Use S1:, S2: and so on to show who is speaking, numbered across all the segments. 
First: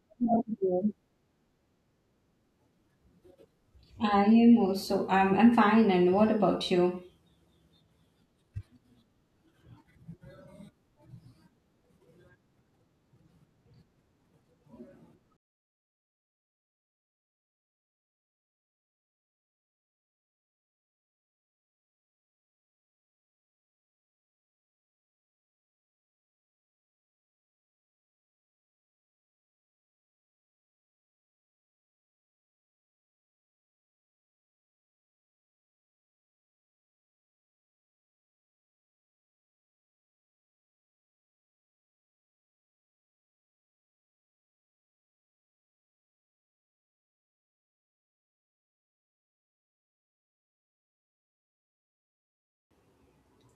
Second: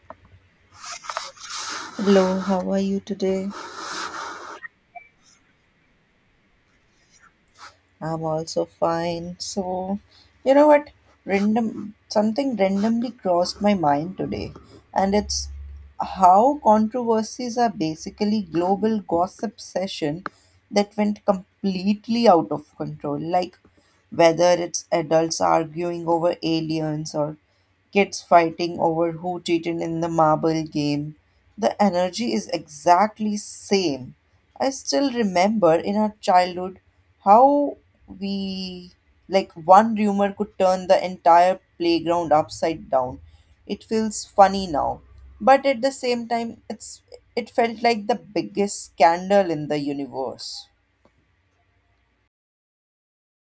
S1: How are you?
S2: Hello, how are you today?
S1: I am also, I'm fine. And what about you?
S2: I'm also fine. So, you know what? Random something randomly crossed my mind today, and it's how controversies are basically global gossip session that went completely out of control. Like whether it's adults arguing over aliens or kids fighting over who cheated in the marble game. The energy is exactly same. I still remember in our childhood how we like one rumor could turn the entire playground upside down. It feels funny now, but at the same time it felt like the biggest scandal in the universe.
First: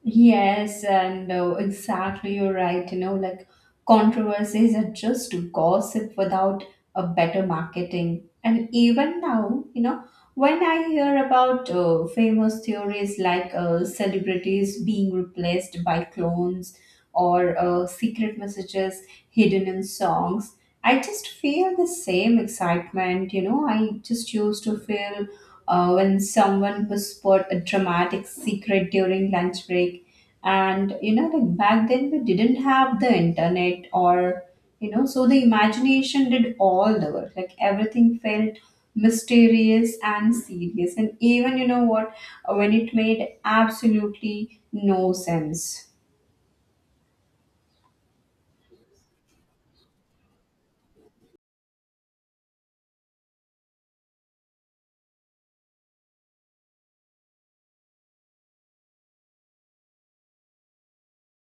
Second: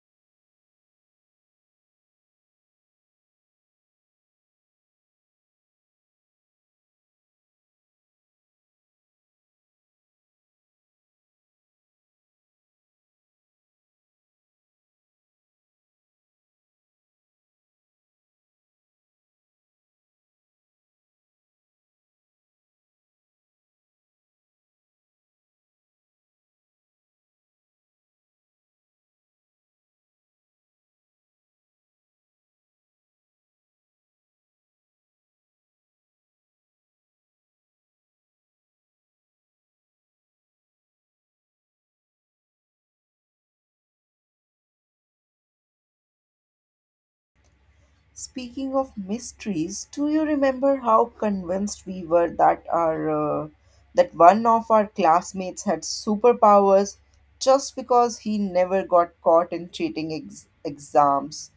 S1: Yes, and exactly, you're right. You know, like controversies are just gossip without a better marketing. And even now, you know, when I hear about famous theories like celebrities being replaced by clones or secret messages hidden in songs, I just feel the same excitement, you know. I just used to feel when someone whispered a dramatic secret during lunch break. And, you know, like back then we didn't have the internet or, you know, so the imagination did all the work. Like everything felt mysterious and serious. And even, you know what, when it made absolutely no sense.
S2: Speaking of mysteries, do you remember how convinced we were that our uh, that one of our classmates had superpowers just because he never got caught in exams?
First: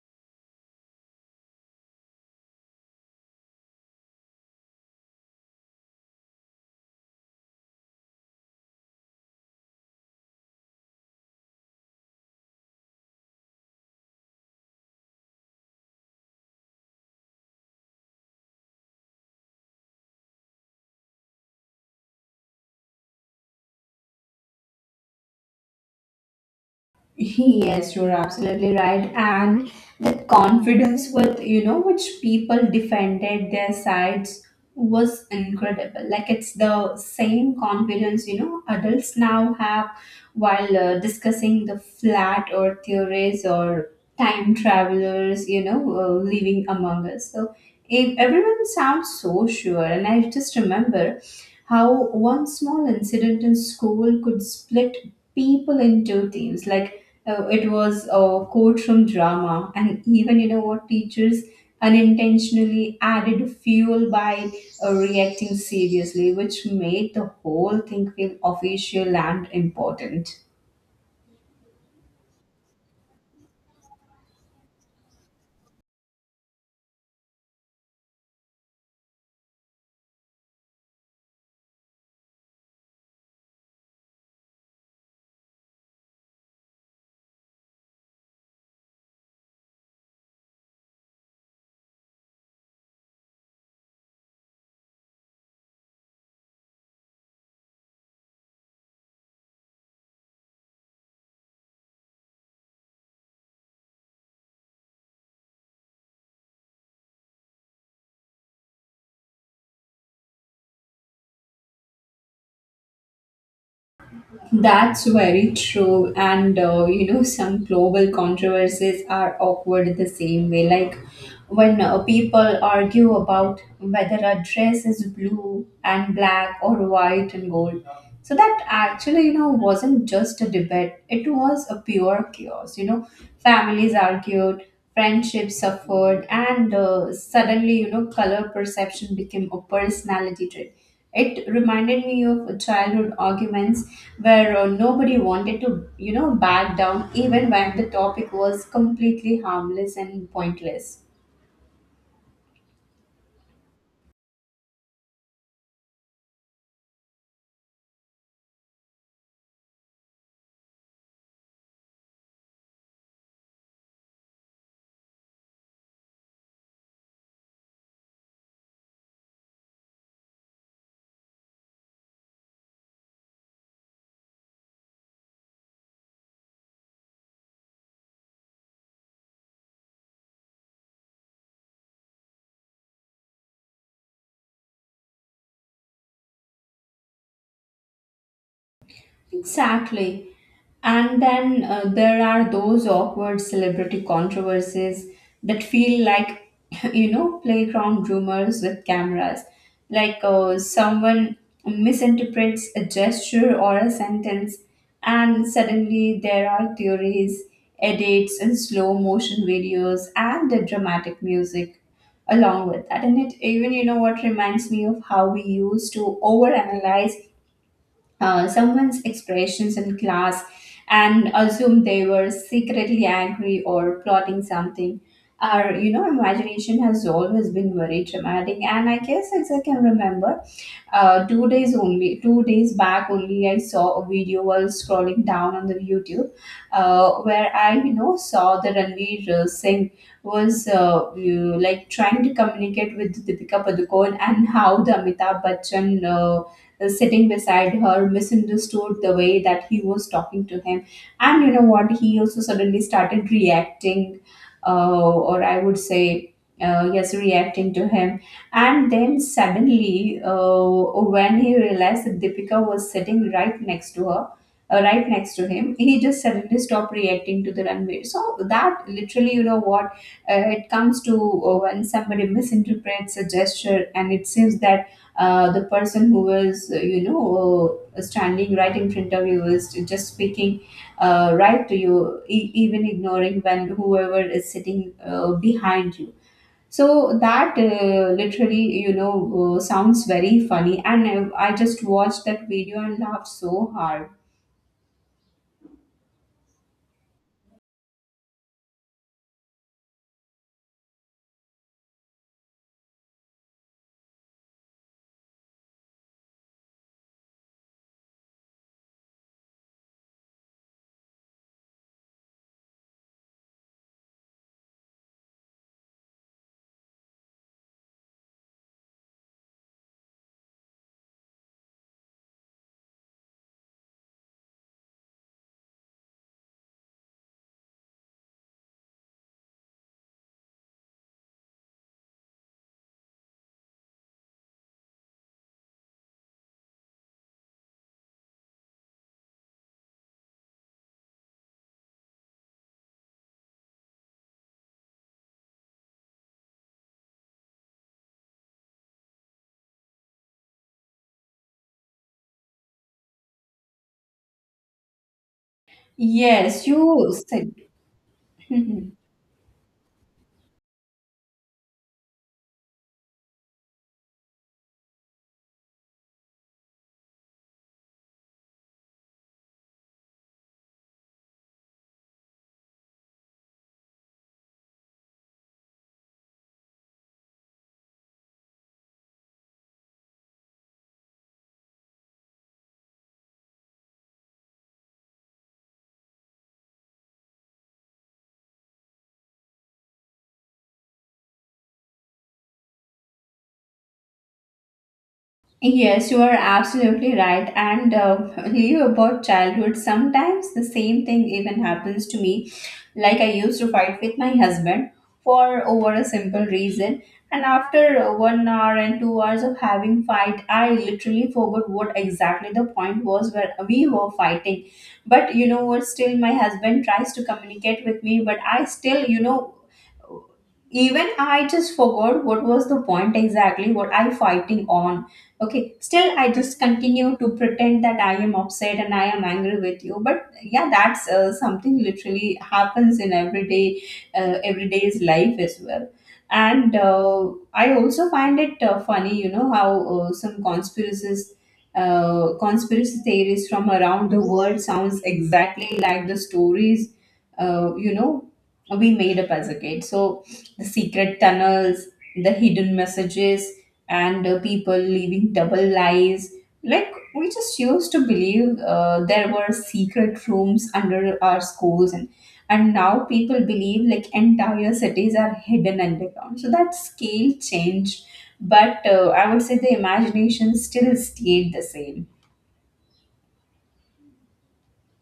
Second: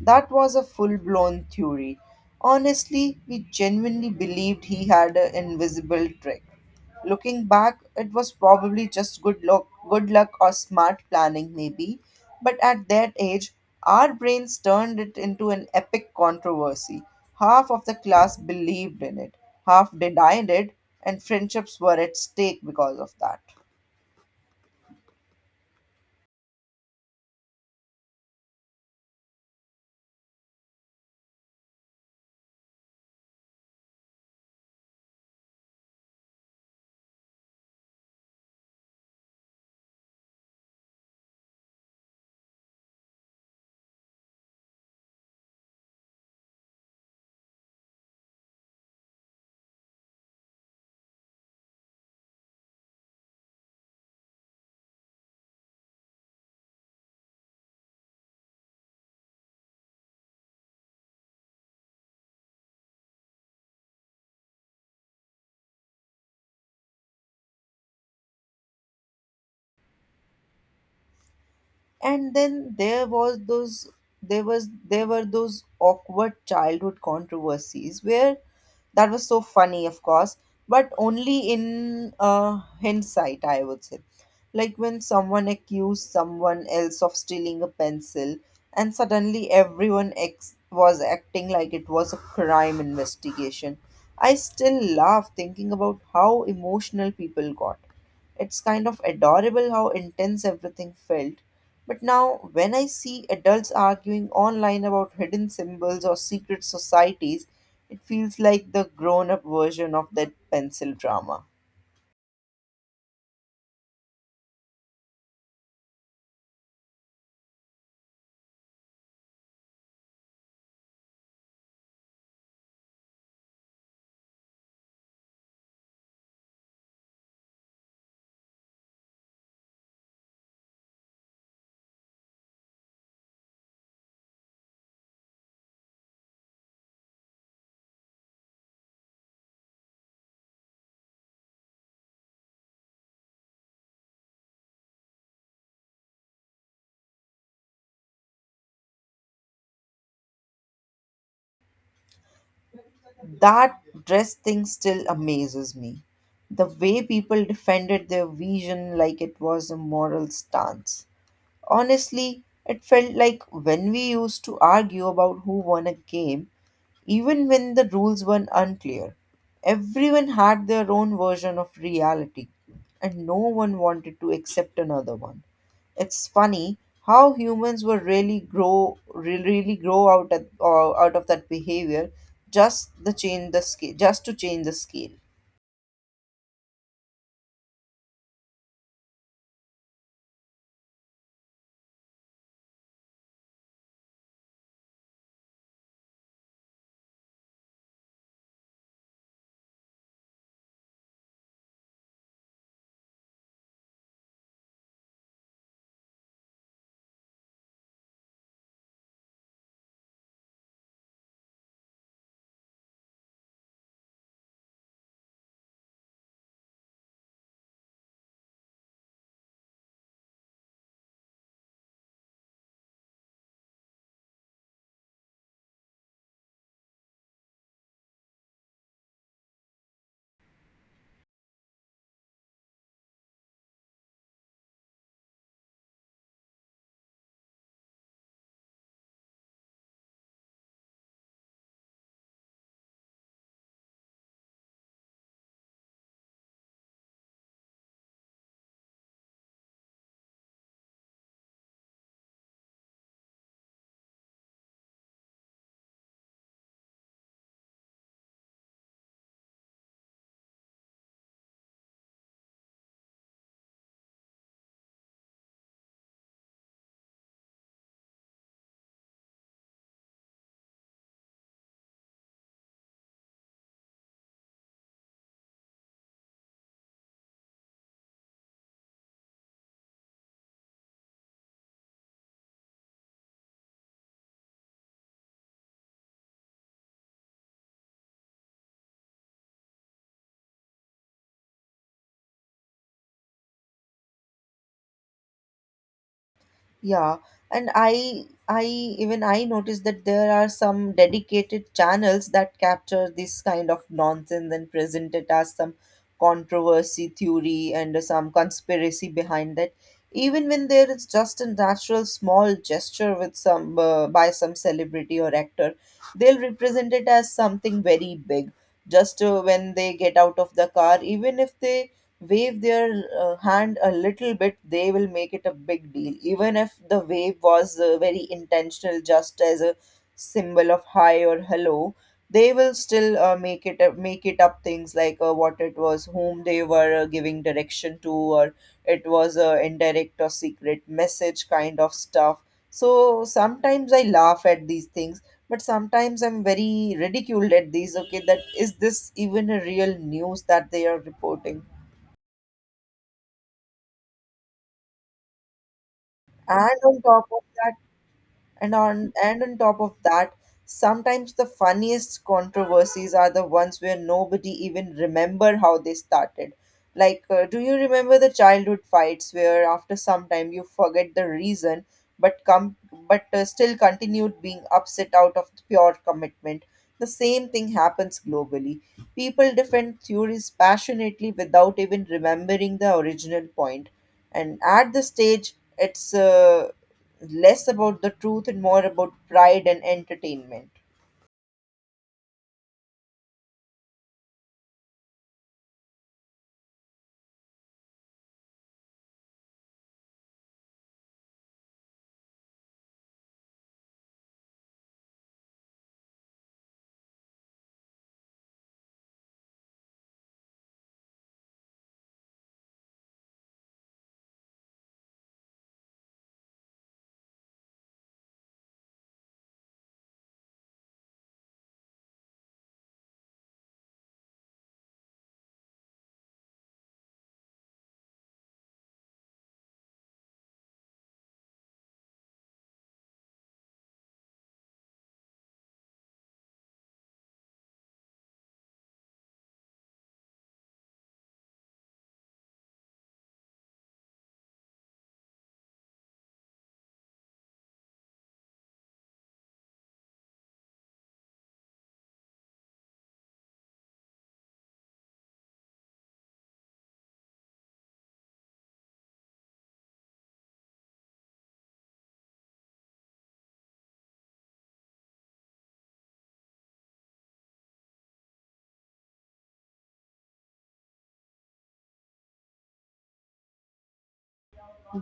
S2: That was a full-blown theory. Honestly, we genuinely believed he had an invisible trick. Looking back, it was probably just good luck or smart planning, maybe. But at that age, our brains turned it into an epic controversy. Half of the class believed in it, half denied it, and friendships were at stake because of that.
S1: Yes, you're absolutely right. And the confidence with, you know, which people defended their sides was incredible. Like it's the same confidence, you know, adults now have while discussing the flat earth theories or time travelers, you know, living among us. So if everyone sounds so sure. And I just remember how one small incident in school could split people into teams. Like it was a courtroom drama, and even you know what teachers unintentionally added fuel by reacting seriously, which made the whole thing feel official and important.
S2: And then there was those there was there were those awkward childhood controversies where that was so funny of course but only in hindsight I would say, like when someone accused someone else of stealing a pencil and suddenly was acting like it was a crime investigation. I still laugh thinking about how emotional people got. It's kind of adorable how intense everything felt. But now, when I see adults arguing online about hidden symbols or secret societies, it feels like the grown up version of that pencil drama.
S1: That's very true. And you know, some global controversies are awkward the same way. Like when people argue about whether a dress is blue and black or white and gold. So that actually, you know, wasn't just a debate, it was a pure chaos. You know, families argued, friendships suffered, and suddenly, you know, color perception became a personality trait. It reminded me of childhood arguments where nobody wanted to, you know, back down even when the topic was completely harmless and pointless.
S2: That dress thing still amazes me. The way people defended their vision like it was a moral stance. Honestly, it felt like when we used to argue about who won a game, even when the rules were unclear. Everyone had their own version of reality, and no one wanted to accept another one. It's funny how humans will really grow out out of that behavior, just to change the scale.
S1: Exactly. And then there are those awkward celebrity controversies that feel like, you know, playground rumors with cameras. Like someone misinterprets a gesture or a sentence, and suddenly there are theories, edits, and slow motion videos, and the dramatic music along with that. And it even, you know, what reminds me of how we used to overanalyze someone's expressions in class and assume they were secretly angry or plotting something. Our, you know, imagination has always been very dramatic, and I guess as I can remember, 2 days back only, I saw a video while scrolling down on the YouTube, where I, you know, saw the Ranveer Singh was like trying to communicate with Deepika Padukone, and how the Amitabh Bachchan sitting beside her misunderstood the way that he was talking to him. And you know what, he also suddenly started reacting, or I would say yes, reacting to him. And then suddenly, when he realized that Deepika was sitting right next to her, right next to him, he just suddenly stopped reacting to the Runway. So that literally, you know what, it comes to when somebody misinterprets a gesture, and it seems that the person who was, you know, standing right in front of you was just speaking right to you, even ignoring when whoever is sitting behind you. So that, literally, you know, sounds very funny, and I just watched that video and laughed so hard.
S2: Yeah, and I even I noticed that there are some dedicated channels that capture this kind of nonsense and present it as some controversy theory and some conspiracy behind that. Even when there is just a natural small gesture with some by some celebrity or actor, they'll represent it as something very big. Just when they get out of the car, even if they wave their hand a little bit, they will make it a big deal. Even if the wave was very intentional, just as a symbol of hi or hello, they will still make it, make it up things like what it was, whom they were giving direction to, or it was a indirect or secret message kind of stuff. So sometimes I laugh at these things, but sometimes I'm very ridiculed at these. Okay, that is this even a real news that they are reporting?
S1: Yes,
S2: And
S1: you
S2: on top of
S1: said.
S2: that
S1: Mhm.
S2: and on top of that, sometimes the funniest controversies are the ones where nobody even remember how they started, like do you remember the childhood fights where after some time you forget the reason but come but still continued being upset out of pure commitment? The same thing happens globally. People defend theories passionately without even remembering the original point, and at this stage it's less about the truth and more about pride and entertainment.
S1: Yes, you are absolutely right. And Leo, about childhood, sometimes the same thing even happens to me. Like I used to fight with my husband for over a simple reason, and after 1 hour and 2 hours of having fight, I literally forgot what exactly the point was where we were fighting. But you know what? Still, my husband tries to communicate with me, but I still, you know, even I just forgot what was the point, exactly what I fighting on. Okay, still I just continue to pretend that I am upset and I am angry with you. But yeah, that's something literally happens in everyday's life as well. And I also find it funny, you know, how some conspiracies conspiracy theories from around the world sounds exactly like the stories, you know, we made up as a kid. So the secret tunnels, the hidden messages, and people living double lies. Like, we just used to believe there were secret rooms under our schools, and now people believe like entire cities are hidden underground. So that scale changed, but I would say the imagination still stayed the same.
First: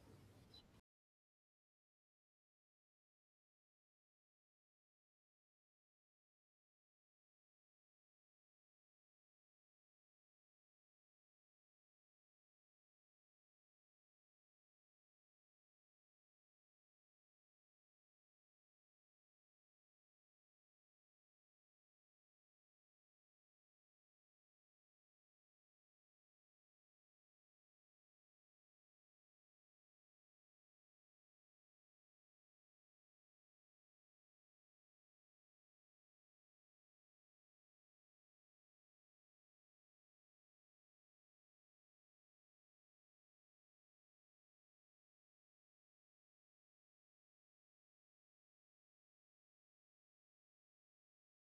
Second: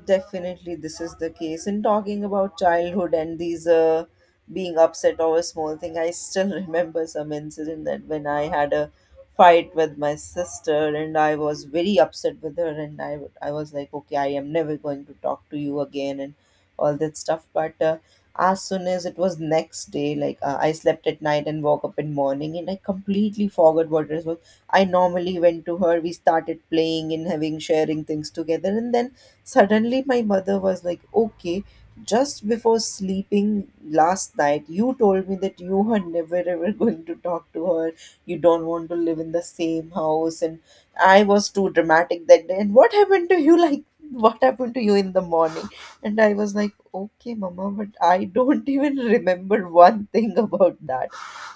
S2: Definitely, this is the case. In talking about childhood and these being upset over small thing, I still remember some incident that when I had a fight with my sister and I was very upset with her and I was like, okay, I am never going to talk to you again and all that stuff. But as soon as it was next day, like I slept at night and woke up in morning and I completely forgot what it was. I normally went to her. We started playing and having sharing things together, and then suddenly, my mother was like, okay, just before sleeping last night, you told me that you are never ever going to talk to her. You don't want to live in the same house. And I was too dramatic that day. And what happened to you? Like, what happened to you in the morning? And I was like, okay, mama, but I don't even remember one thing about that.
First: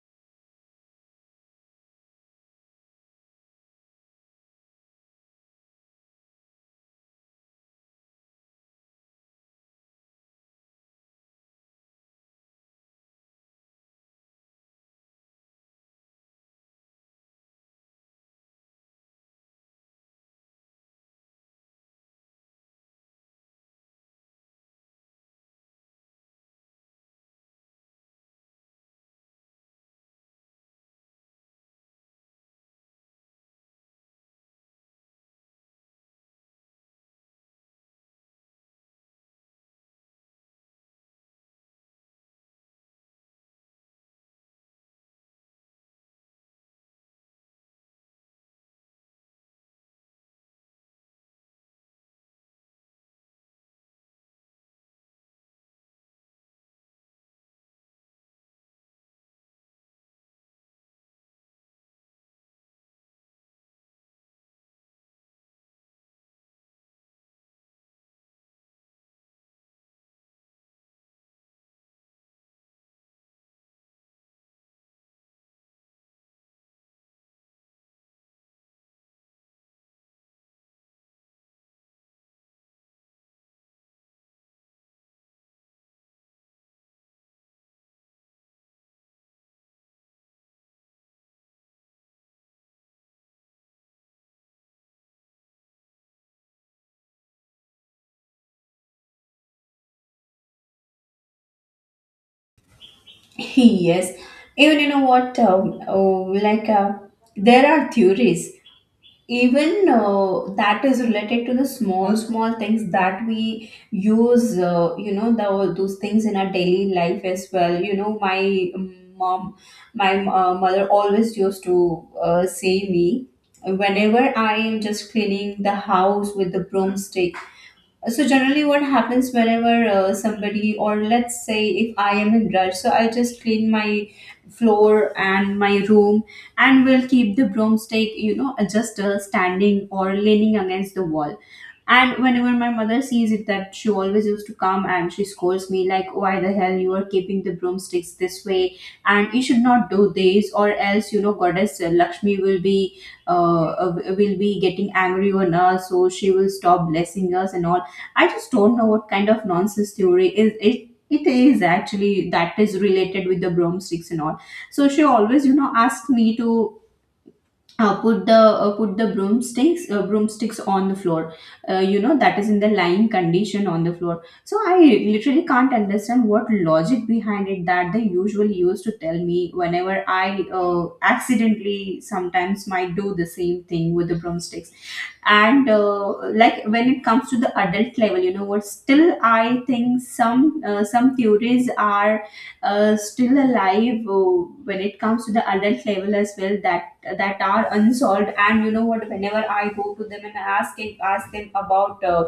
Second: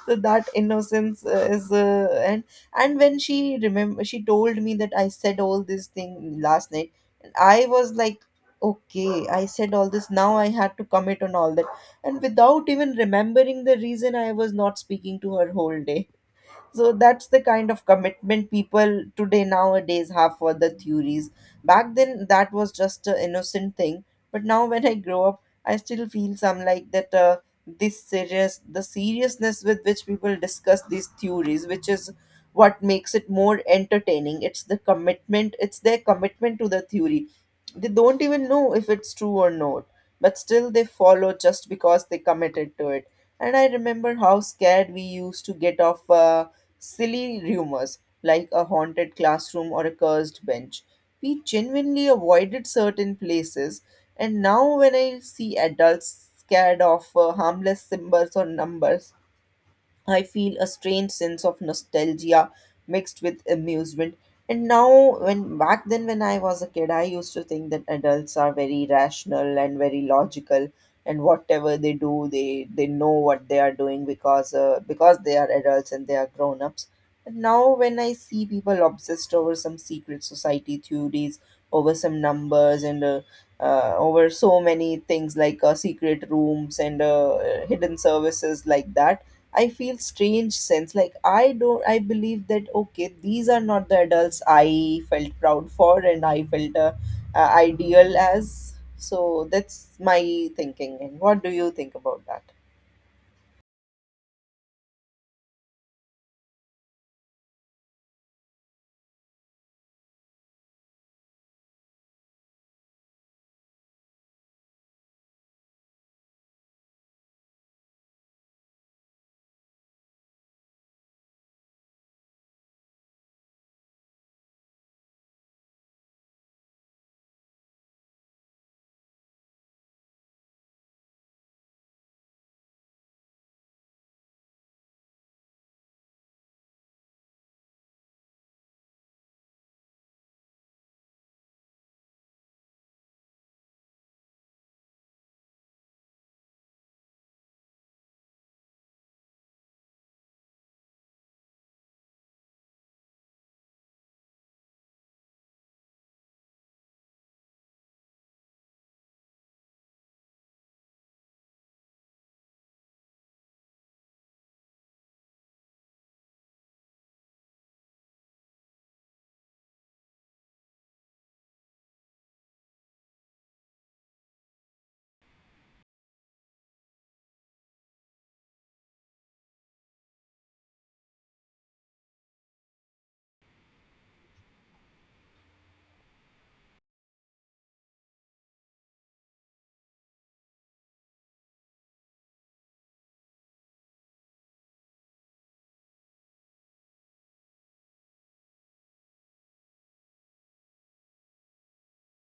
S2: So that innocence and when she remember, she told me that I said all this thing last night. I was like, okay, I said all this, now I had to commit on all that. And without even remembering the reason, I was not speaking to her whole day. So that's the kind of commitment people today nowadays have for the theories. Back then, that was just an innocent thing. But now, when I grow up, I still feel some like that. This serious, the seriousness with which people discuss these theories, which is what makes it more entertaining. It's the commitment. It's their commitment to the theory. They don't even know if it's true or not, but still they follow just because they committed to it. And I remember how scared we used to get of. Silly rumors like a haunted classroom or a cursed bench. We genuinely avoided certain places, and now when I see adults scared of harmless symbols or numbers, I feel a strange sense of nostalgia mixed with amusement. And now, when back then, when I was a kid, I used to think that adults are very rational and very logical, and whatever they do, they know what they are doing because because they are adults and they are grown ups. And now, when I see people obsessed over some secret society theories, over some numbers, and over so many things like secret rooms and hidden services like that, I feel strange sense. Like I don't I believe that okay, these are not the adults I felt proud for and I felt ideal as. So that's my thinking. And what do you think about that?
S1: Yes, even you know what, like there are theories. Even that is related to the small small things that we use, you know, those things in our daily life as well. You know, my mom, my mother always used to say me whenever I am just cleaning the house with the broomstick. So generally what happens, whenever somebody, or let's say if I am in rush, so I just clean my floor and my room and will keep the broomstick, you know, just standing or leaning against the wall. And whenever my mother sees it, that she always used to come and she scolds me like, "Oh, why the hell you are keeping the broomsticks this way? And you should not do this, or else you know, Goddess Lakshmi uh, uh, will be getting angry on us, so she will stop blessing us and all." I just don't know what kind of nonsense theory is it. It is actually that is related with the broomsticks and all. So she always, you know, asks me to put the broomsticks, broomsticks, on the floor, you know, that is in the lying condition on the floor. So I literally can't understand what logic behind it that they usually used to tell me whenever I accidentally sometimes might do the same thing with the broomsticks. And like when it comes to the adult level, you know what, still I think some theories are still alive when it comes to the adult level as well, that that are unsolved. And you know what, whenever I go to them and ask them about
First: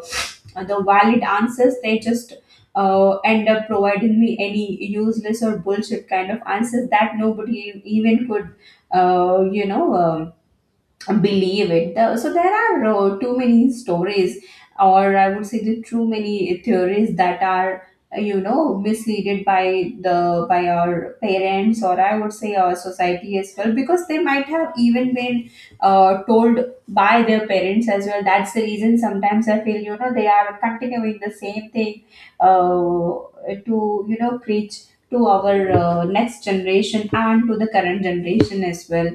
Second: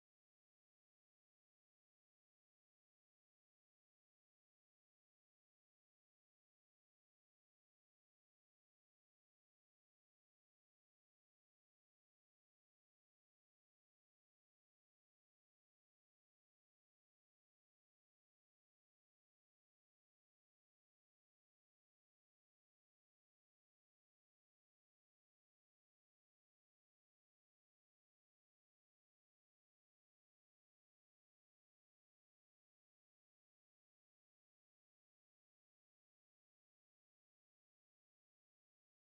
S1: the valid answers, they just end up providing me any useless or bullshit kind of answers that nobody even could, you know, believe it. So there are too many stories, or I would say, the too many theories that are, you know, misleaded by the by our parents, or I would say our society as well, because they might have even been told by their parents as well. That's the reason sometimes I feel, you know, they are continuing the same thing, uh, to you know preach to our next generation and to the current generation as well.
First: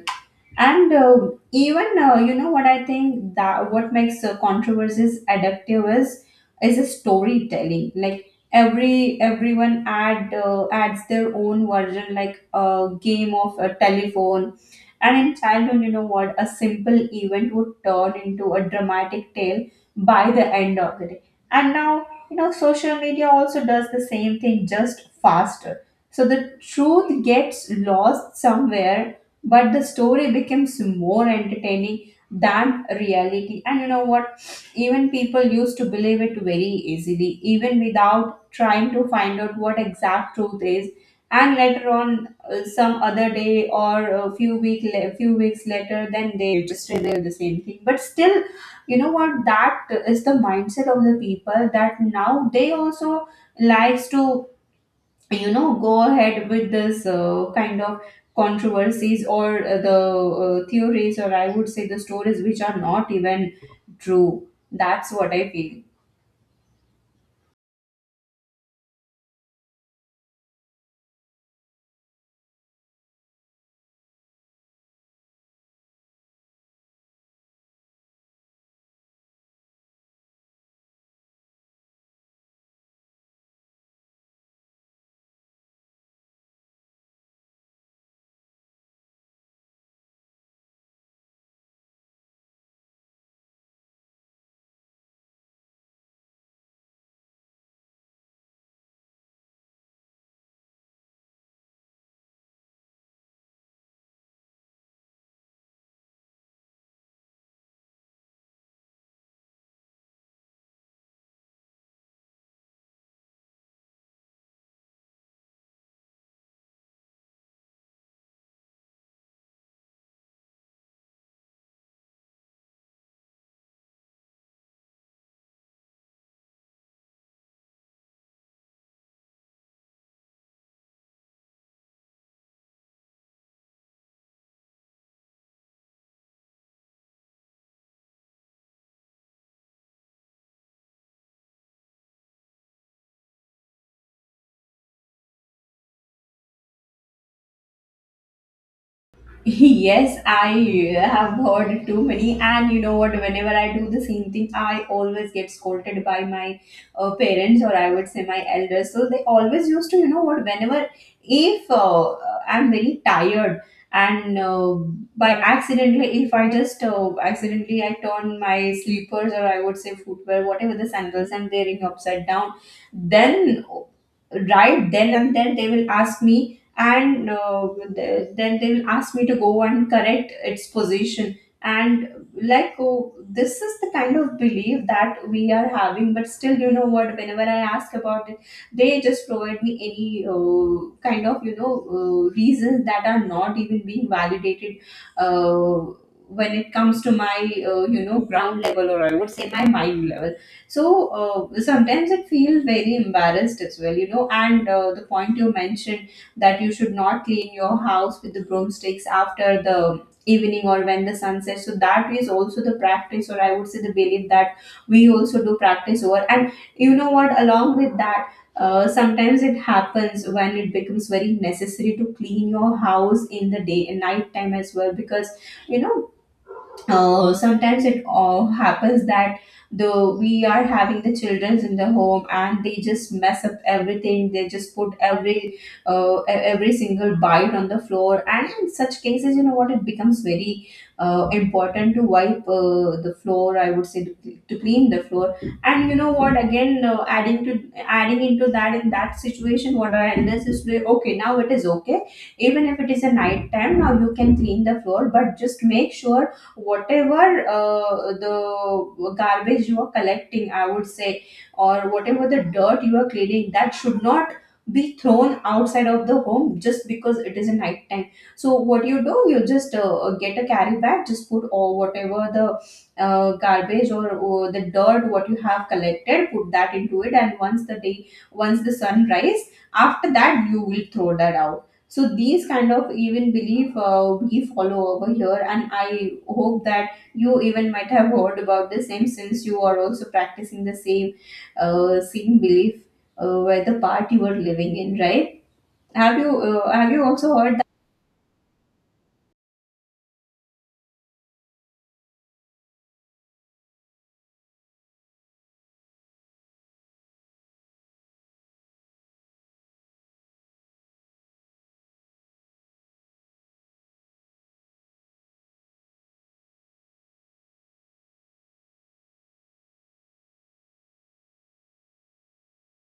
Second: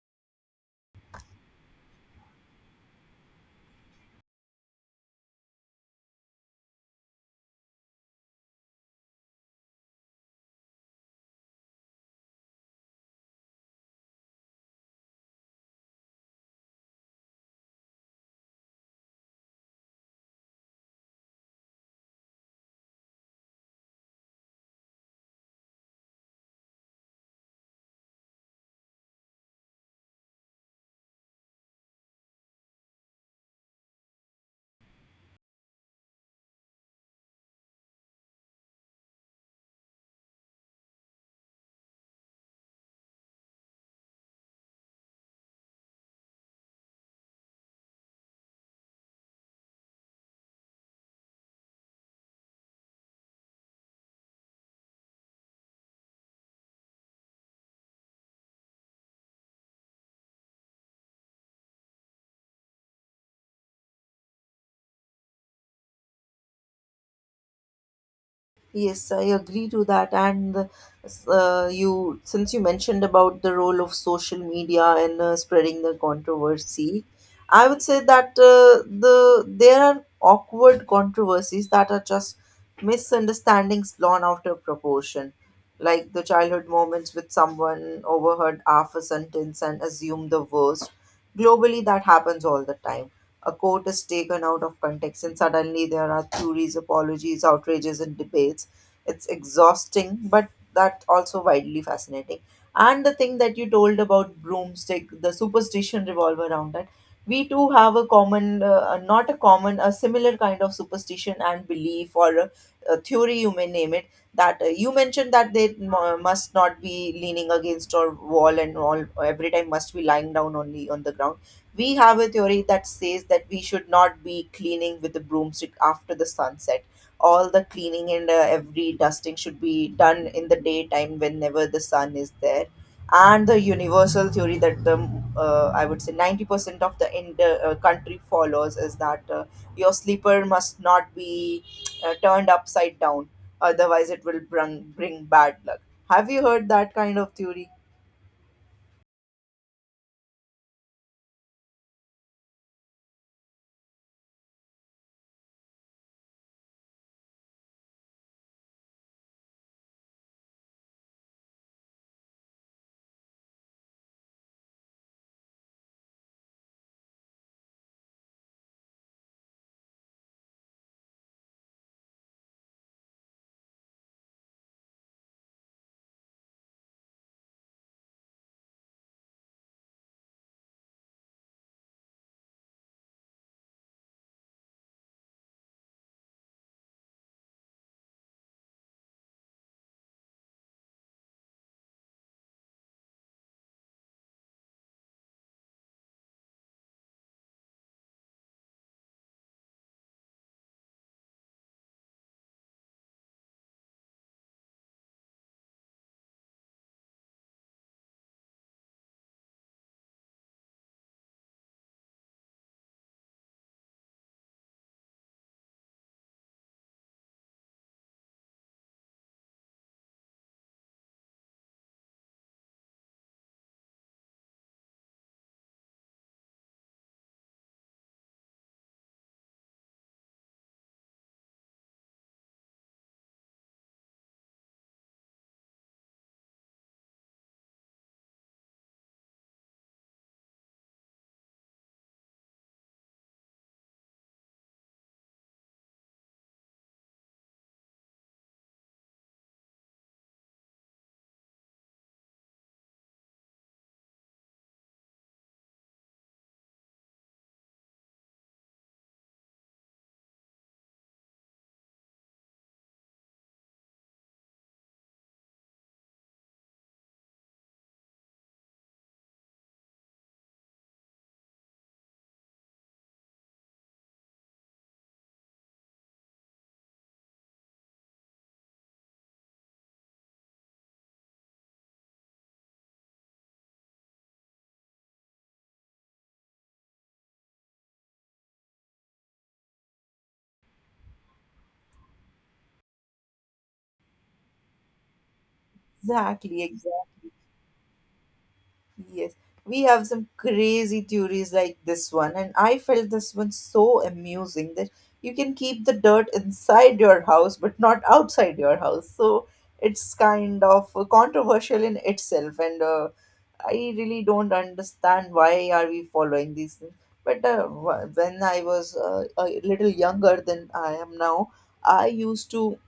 S1: And even, you know what, I think that what makes controversies addictive is a storytelling. Like everyone adds their own version, like a game of a telephone. And in childhood, you know what? A simple event would turn into a dramatic tale by the end of the day. And now, you know, social media also does the same thing, just faster. So the truth gets lost somewhere, but the story becomes more entertaining than reality. And you know what? Even people used to believe it very easily, even without trying to find out what exact truth is. And later on, some other day or a few weeks later, then they just reveal the same thing. But still, you know what, that is the mindset of the people, that now they also likes to, you know, go ahead with this kind of controversies, or theories, or I would say the stories, which are not even true. That's what I feel.
S2: Yes, I agree to that. And you, since you mentioned about the role of social media and spreading the controversy, I would say that there are awkward controversies that are just misunderstandings blown out of proportion, like the childhood moments with someone overheard half a sentence and assumed the worst. Globally, that happens all the time. A quote is taken out of context, and suddenly there are theories, apologies, outrages, and debates. It's exhausting, but that also widely fascinating. And the thing that you told about broomstick, the superstition revolve around that, we too have a not a common, a similar kind of superstition and belief or a theory, you may name it. That you mentioned that must not be leaning against a wall and all, every time must be lying down only on the ground. We have a theory that says that we should not be cleaning with the broomstick after the sunset. All the cleaning and every dusting should be done in the daytime whenever the sun is there, and the universal theory that the I would say 90% of the country follows is that your sleeper must not be turned upside down, otherwise it will bring bad luck. Have you heard that kind of theory?
S1: Yes, I have heard too many. And you know what? Whenever I do the same thing, I always get scolded by my parents, or I would say my elders. So they always used to, you know what? Whenever if I'm very tired and by accidentally, if I just accidentally I turn my sleepers, or I would say footwear, whatever the sandals I'm wearing, upside down, then right then and then they will ask me, and uh, then they will ask me to go and correct its position. And like, oh, this is the kind of belief that we are having, but still, you know what, whenever I ask about it, they just provide me any kind of, you know, reasons that are not even being validated uh, when it comes to my, you know, ground level, or I would say my mind level. So sometimes I feel very embarrassed as well, you know. And the point you mentioned, that you should not clean your house with the broomsticks after the evening or when the sun sets, so that is also the practice, or I would say the belief, that we also do practice over. And you know what, along with that, sometimes it happens when it becomes very necessary to clean your house in the day and night time as well, because you know, sometimes it all happens that the we are having the children in the home and they just mess up everything. They just put every every single bite on the floor, and in such cases, you know what, it becomes very important to wipe the floor, I would say, to clean the floor. And you know what, again, adding into that, in that situation, what I understand is, okay, now it is okay, even if it is a night time, now you can clean the floor, but just make sure whatever the garbage you are collecting, I would say, or whatever the dirt you are cleaning, that should not be thrown outside of the home just because it is a night time. So what you do, you just get a carry bag, just put all whatever the garbage or the dirt what you have collected, put that into it, and once the day, once the sun rise, after that you will throw that out. So these kind of even belief, we follow over here. And I hope that you even might have heard about the same, since you are also practicing the same belief where the part you were living in, right? Have you,
S2: Exactly,
S1: have you
S2: exactly.
S1: also heard?
S2: Yes, we have some crazy theories like this one, and I felt this one so amusing that you can keep the dirt inside your house but not outside your house. So it's kind of controversial in itself, and I really don't understand why are we following these things. But when I was a little younger than I am now, I used to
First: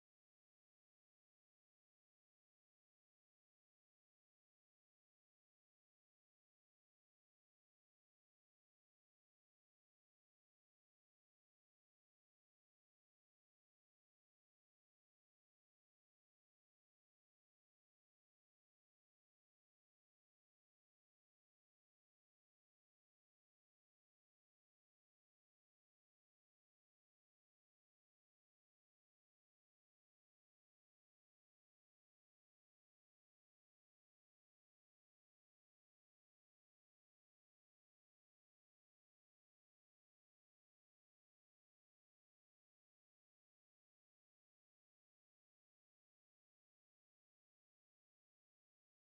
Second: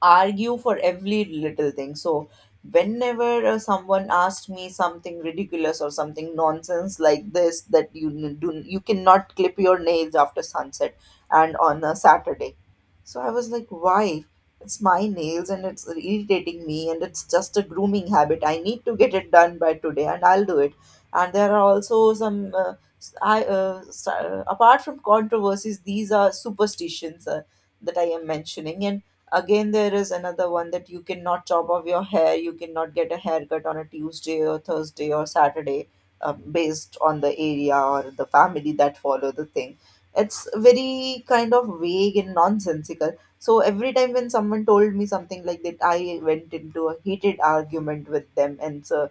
S2: argue for every little thing. So, whenever someone asked me something ridiculous or something nonsense like this, that you cannot clip your nails after sunset and on a Saturday. So I was like, why? It's my nails and it's irritating me and it's just a grooming habit. I need to get it done by today and I'll do it. And there are also some. Apart from controversies, these are superstitions that I am mentioning. And again, there is another one that you cannot chop off your hair, you cannot get a haircut on a Tuesday or Thursday or Saturday, based on the area or the family that follow the thing. It's very kind of vague and nonsensical. So every time when someone told me something like that, I went into a heated argument with them. And so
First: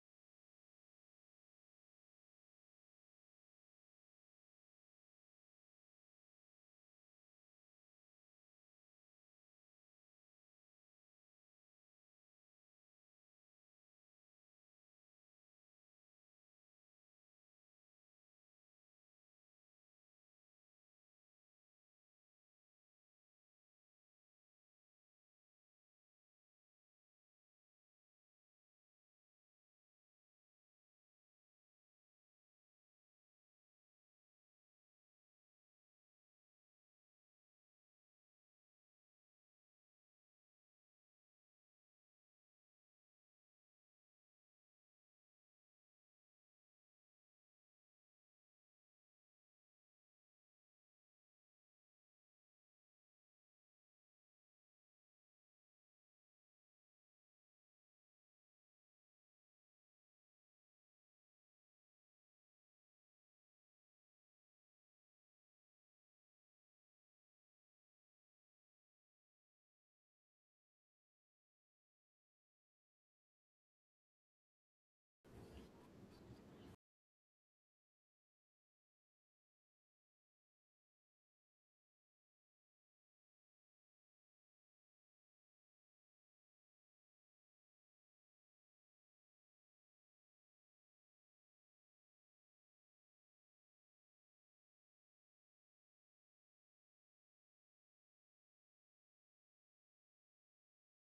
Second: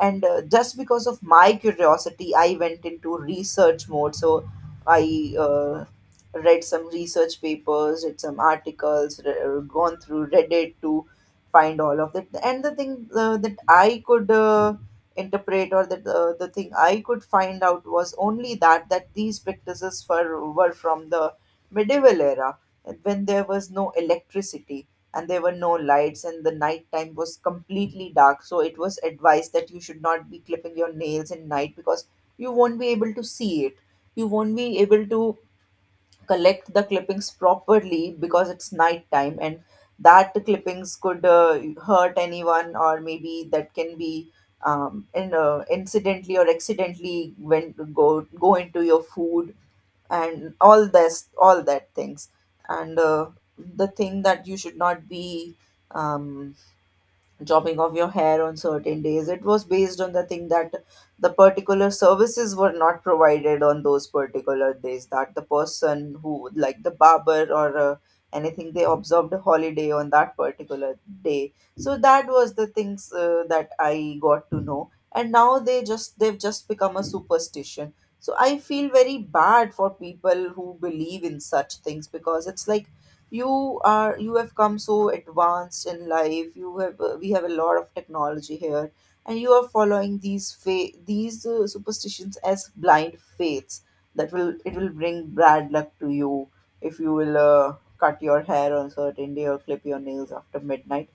S2: and just because of my curiosity, I went into research mode. So I read some research papers, read some articles, gone through Reddit to find all of that. And the thing that I could interpret, or that the thing I could find out, was only that these practices were from the medieval era, when there was no electricity and there were no lights and the night time was completely dark. So it was advised that you should not be clipping your nails in night, because you won't be able to see it, you won't be able to collect the clippings properly because it's night time. And that clippings could hurt anyone, or maybe that can be incidentally or accidentally went go go into your food and all this all that things. And the thing that you should not be um, chopping of your hair on certain days. It was based on the thing that the particular services were not provided on those particular days, that the person who, like the barber, or anything, they observed a holiday on that particular day. So that was the things that I got to know. And now they just they've just become a superstition. So I feel very bad for people who believe in such things, because it's like you have come so advanced in life, you have we have a lot of technology here, and you are following these superstitions as blind faiths, that will bring bad luck to you if you will cut your hair on a certain day or clip your nails after midnight.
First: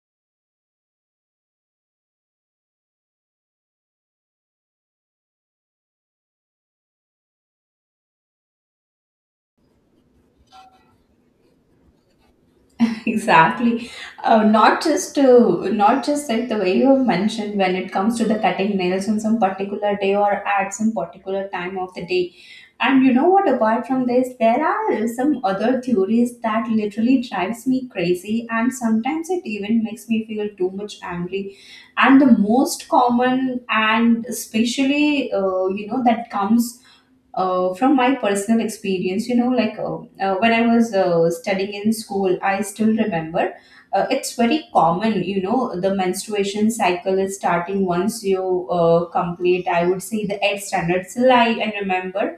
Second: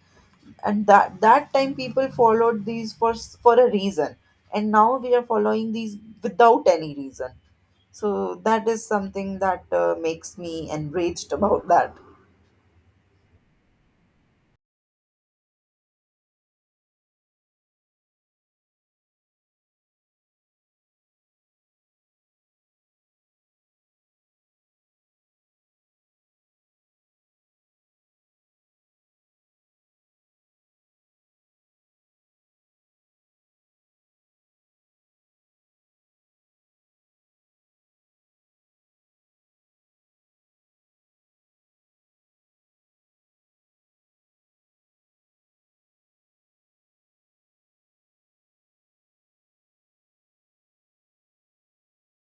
S2: And that time, people followed these for for a reason, and now we are following these without any reason. So that is something that makes me enraged about that.
S1: Exactly. Not just that, the way you have mentioned, when it comes to the cutting nails on some particular day or at some particular time of the day. And you know what, apart from this, there are some other theories that literally drives me crazy, and sometimes it even makes me feel too much angry. And the most common, and especially, you know, that comes from my personal experience, you know, like, when I was studying in school, I still remember, it's very common, you know, the menstruation cycle is starting once you complete, I would say, the eighth standard. Still, I remember,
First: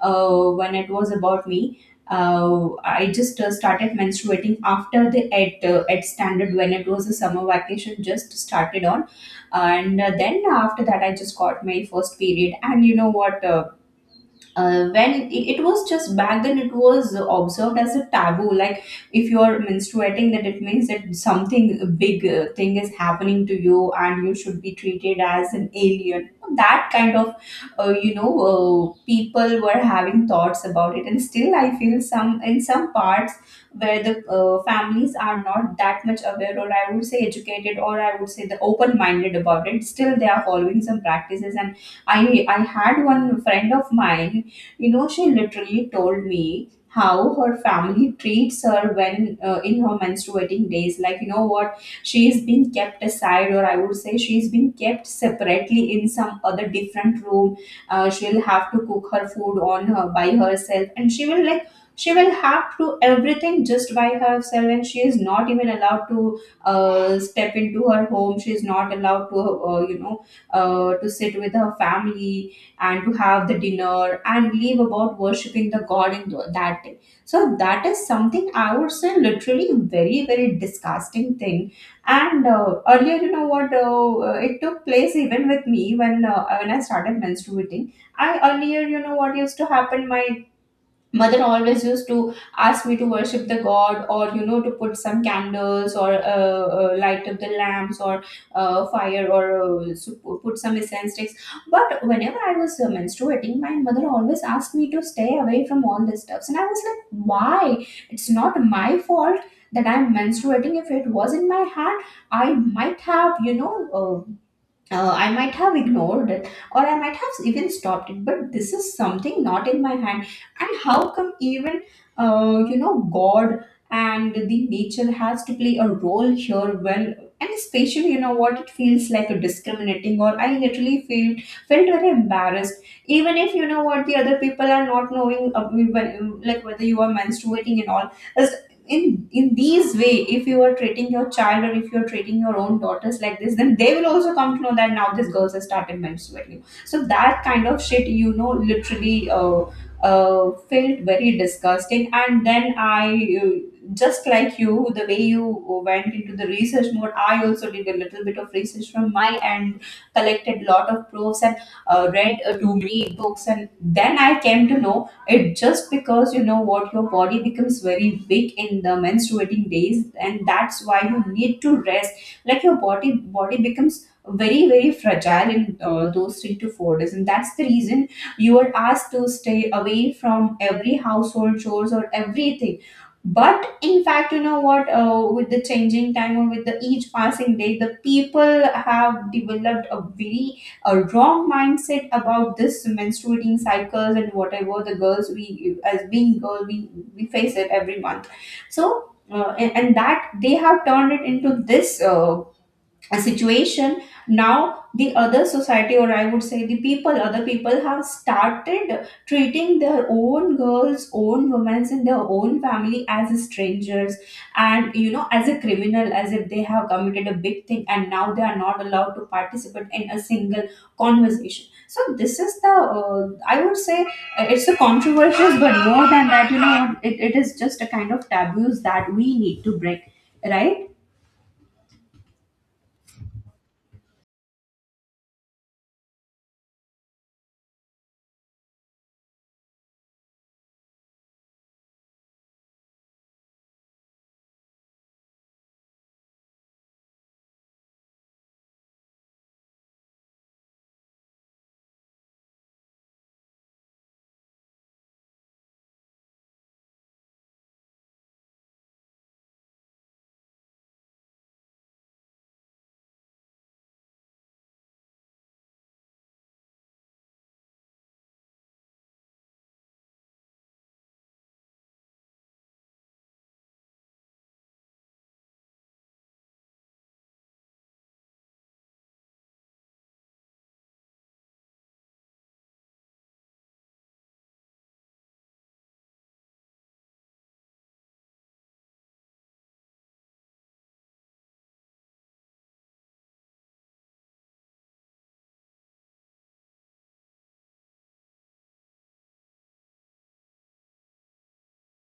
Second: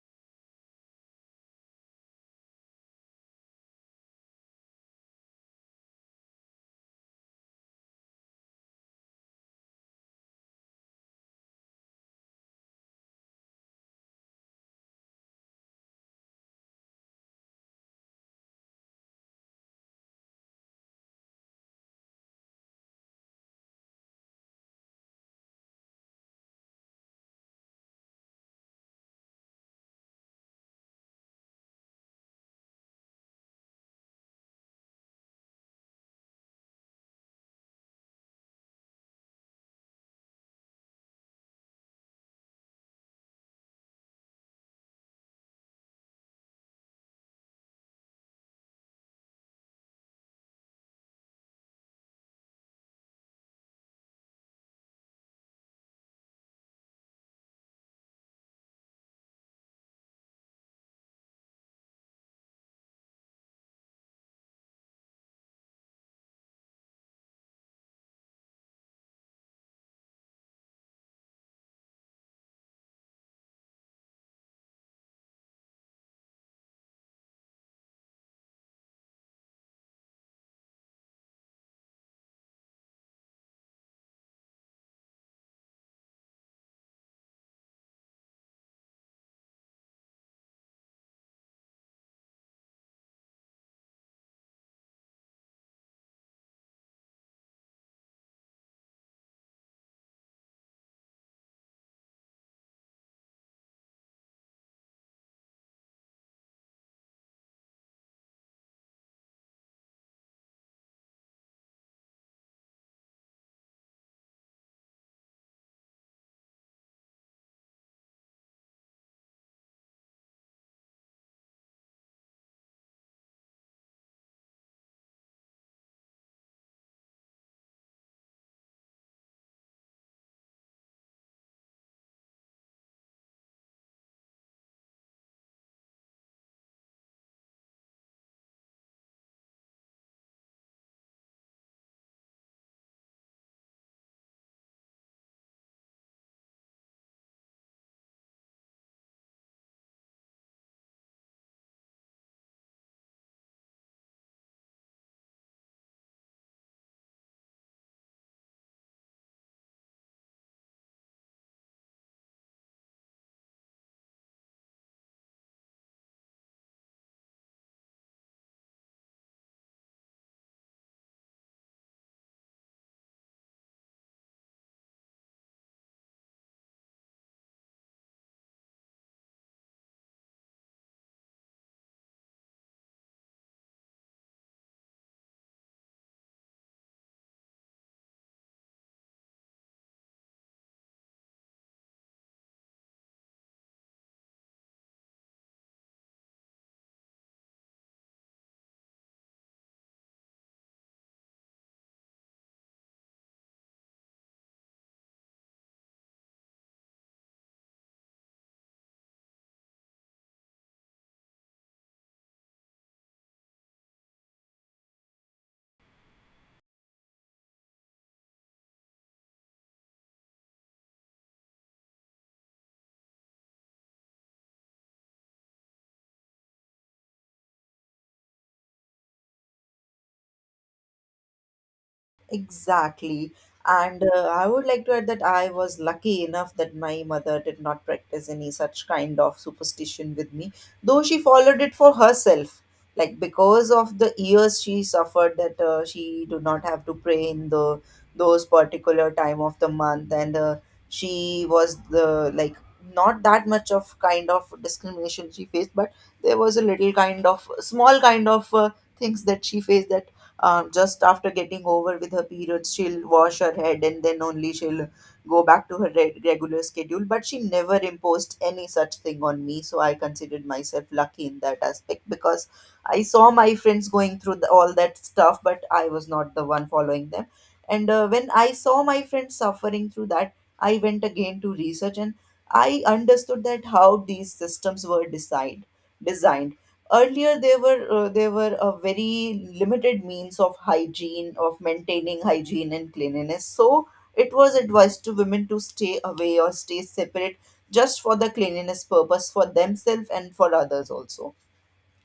S1: when it was about me. I just started menstruating after the at standard when it was a summer vacation just started on, and then after that I just got my first period. And you know what? When it was just back then, it was observed as a taboo. Like, if you are menstruating, that it means that something a big thing is happening to you and you should be treated as an alien. That kind of you know, people were having thoughts about it. And still I feel some, in some parts where the families are not that much aware, or I would say educated, or I would say the open minded about it, still they are following some practices. And I had one friend of mine, you know, she literally told me how her family treats her when, in her menstruating days. Like, you know what? She is being kept aside, or I would say she is being kept separately in some other different room. She'll have to cook her food on her by herself, and she will have to everything just by herself, and she is not even allowed to step into her home. She is not allowed to you know, to sit with her family and to have the dinner, and leave about worshipping the god in that day. So that is something I would say literally very very disgusting thing. And earlier, you know what, it took place even with me when, when I started menstruating. I Earlier, you know what, used to happen, my mother always used to ask me to worship the god, or you know, to put some candles, or light up the lamps, or fire, or put some incense sticks. But whenever I was menstruating, my mother always asked me to stay away from all these stuffs, and I was like, why? It's not my fault that I'm menstruating. If it was in my hand, I might have, you know, I might have ignored it, or I might have even stopped it. But this is something not in my hand. And how come even, you know, God and the nature has to play a role here? When, and especially, you know what, it feels like a discriminating, or I literally feel, felt very embarrassed. Even if, you know what, the other people are not knowing, like whether you are menstruating and all, in these way if you are treating your child, or if you are treating your own daughters like this, then they will also come to know that now this girl has started menstruating. So that kind of shit, you know, literally, felt very disgusting. And then I just like you, the way you went into the research mode, I also did a little bit of research from my end, collected lot of proofs, and read too many books. And then I came to know, it just because you know what, your body becomes very weak in the menstruating days, and that's why you need to rest. Like your body becomes very very fragile in those 3 to 4 days, and that's the reason you are asked to stay away from every household chores or everything. But in fact, you know what, with the changing time, or with the each passing day, the people have developed a very, a wrong mindset about this menstruating cycles. And whatever the girls, we as being girl, we face it every month. So and that they have turned it into this, a situation. Now the other society, or I would say the people, other people have started treating their own girls, own women in their own family as strangers, and you know, as a criminal, as if they have committed a big thing. And now they are not allowed to participate in a single conversation. So this is the, I would say, it's a controversial, but more than that, you know, it is just a kind of taboos that we need to break, right?
S2: Exactly. And I would like to add that I was lucky enough that my mother did not practice any such kind of superstition with me, though she followed it for herself. Like, because of the years she suffered, that she do not have to pray in the those particular time of the month. And she was the like not that much of kind of discrimination she faced, but there was a little kind of small kind of things that she faced, that just after getting over with her periods, she'll wash her head and then only she'll go back to her regular schedule. But she never imposed any such thing on me, so I considered myself lucky in that aspect, because I saw my friends going through the all that stuff, but I was not the one following them. And when I saw my friends suffering through that, I went again to research, and I understood that how these systems were designed. Earlier, there were there were a very limited means of hygiene, of maintaining hygiene and cleanliness. So it was advised to women to stay away or stay separate, just for the cleanliness purpose, for themselves and for others also.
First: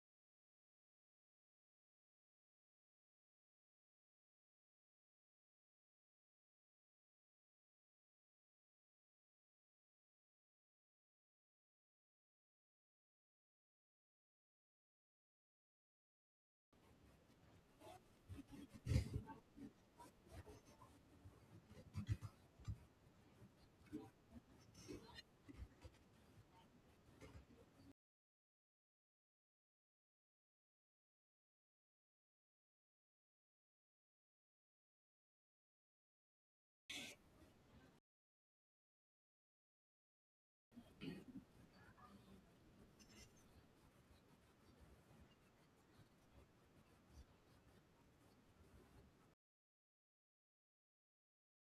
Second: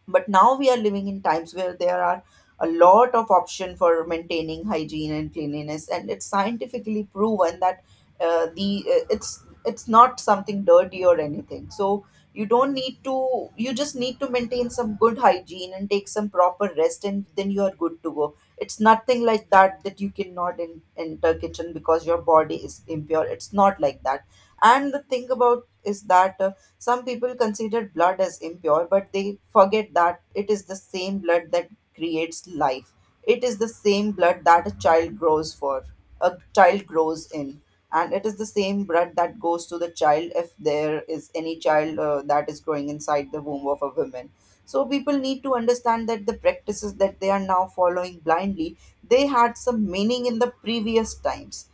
S2: But now we are living in times where there are a lot of option for maintaining hygiene and cleanliness, and it's scientifically proven that the it's not something dirty or anything. So you don't need to, you just need to maintain some good hygiene and take some proper rest, and then you are good to go. It's nothing like that, that you cannot enter kitchen because your body is impure. It's not like that. And the thing about is that some people consider blood as impure, but they forget that it is the same blood that creates life. It is the same blood that a child grows for, a child grows in, and it is the same blood that goes to the child if there is any child that is growing inside the womb of a woman. So people need to understand that the practices that they are now following blindly, they had some meaning in the previous times,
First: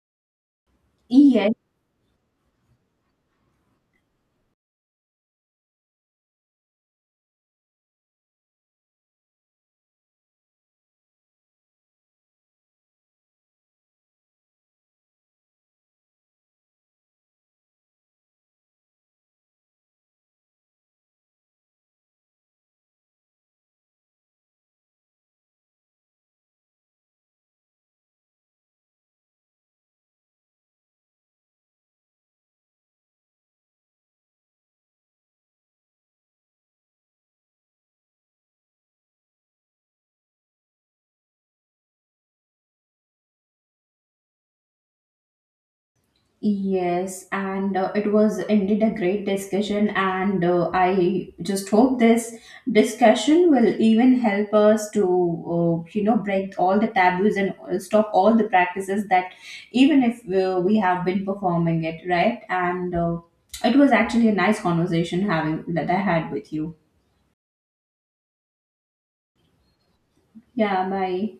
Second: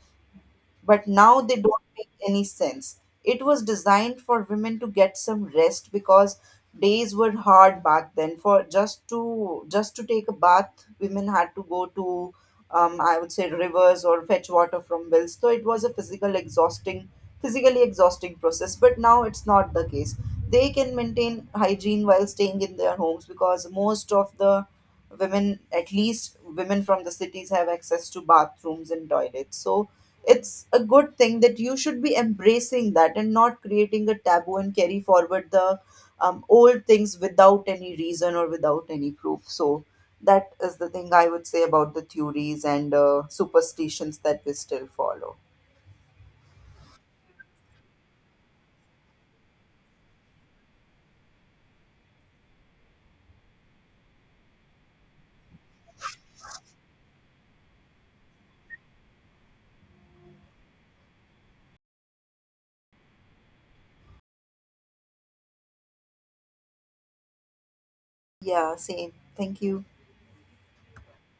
S2: but now
S1: Yes.
S2: they don't make any sense. It was designed for women to get some rest, because days were hard back then. For just to take a bath, women had to go to I would say rivers, or fetch water from wells. So it was a physically exhausting process. But now it's not the case. They can maintain hygiene while staying in their homes, because most of the women, at least women from the cities, have access to bathrooms and toilets. So it's a good thing that you should be embracing that, and not creating a taboo and carry forward the old things without any reason or without any proof. So that is the thing I would say about the theories and superstitions that we still follow.
S1: Yes, and it was indeed a great discussion. And I just hope this discussion will even help us to, you know, break all the taboos, and stop all the practices that, even if we have been performing it, right? And it was actually a nice conversation having that I had with you.
S2: Yeah, same. Thank you.
S1: Yeah, bye.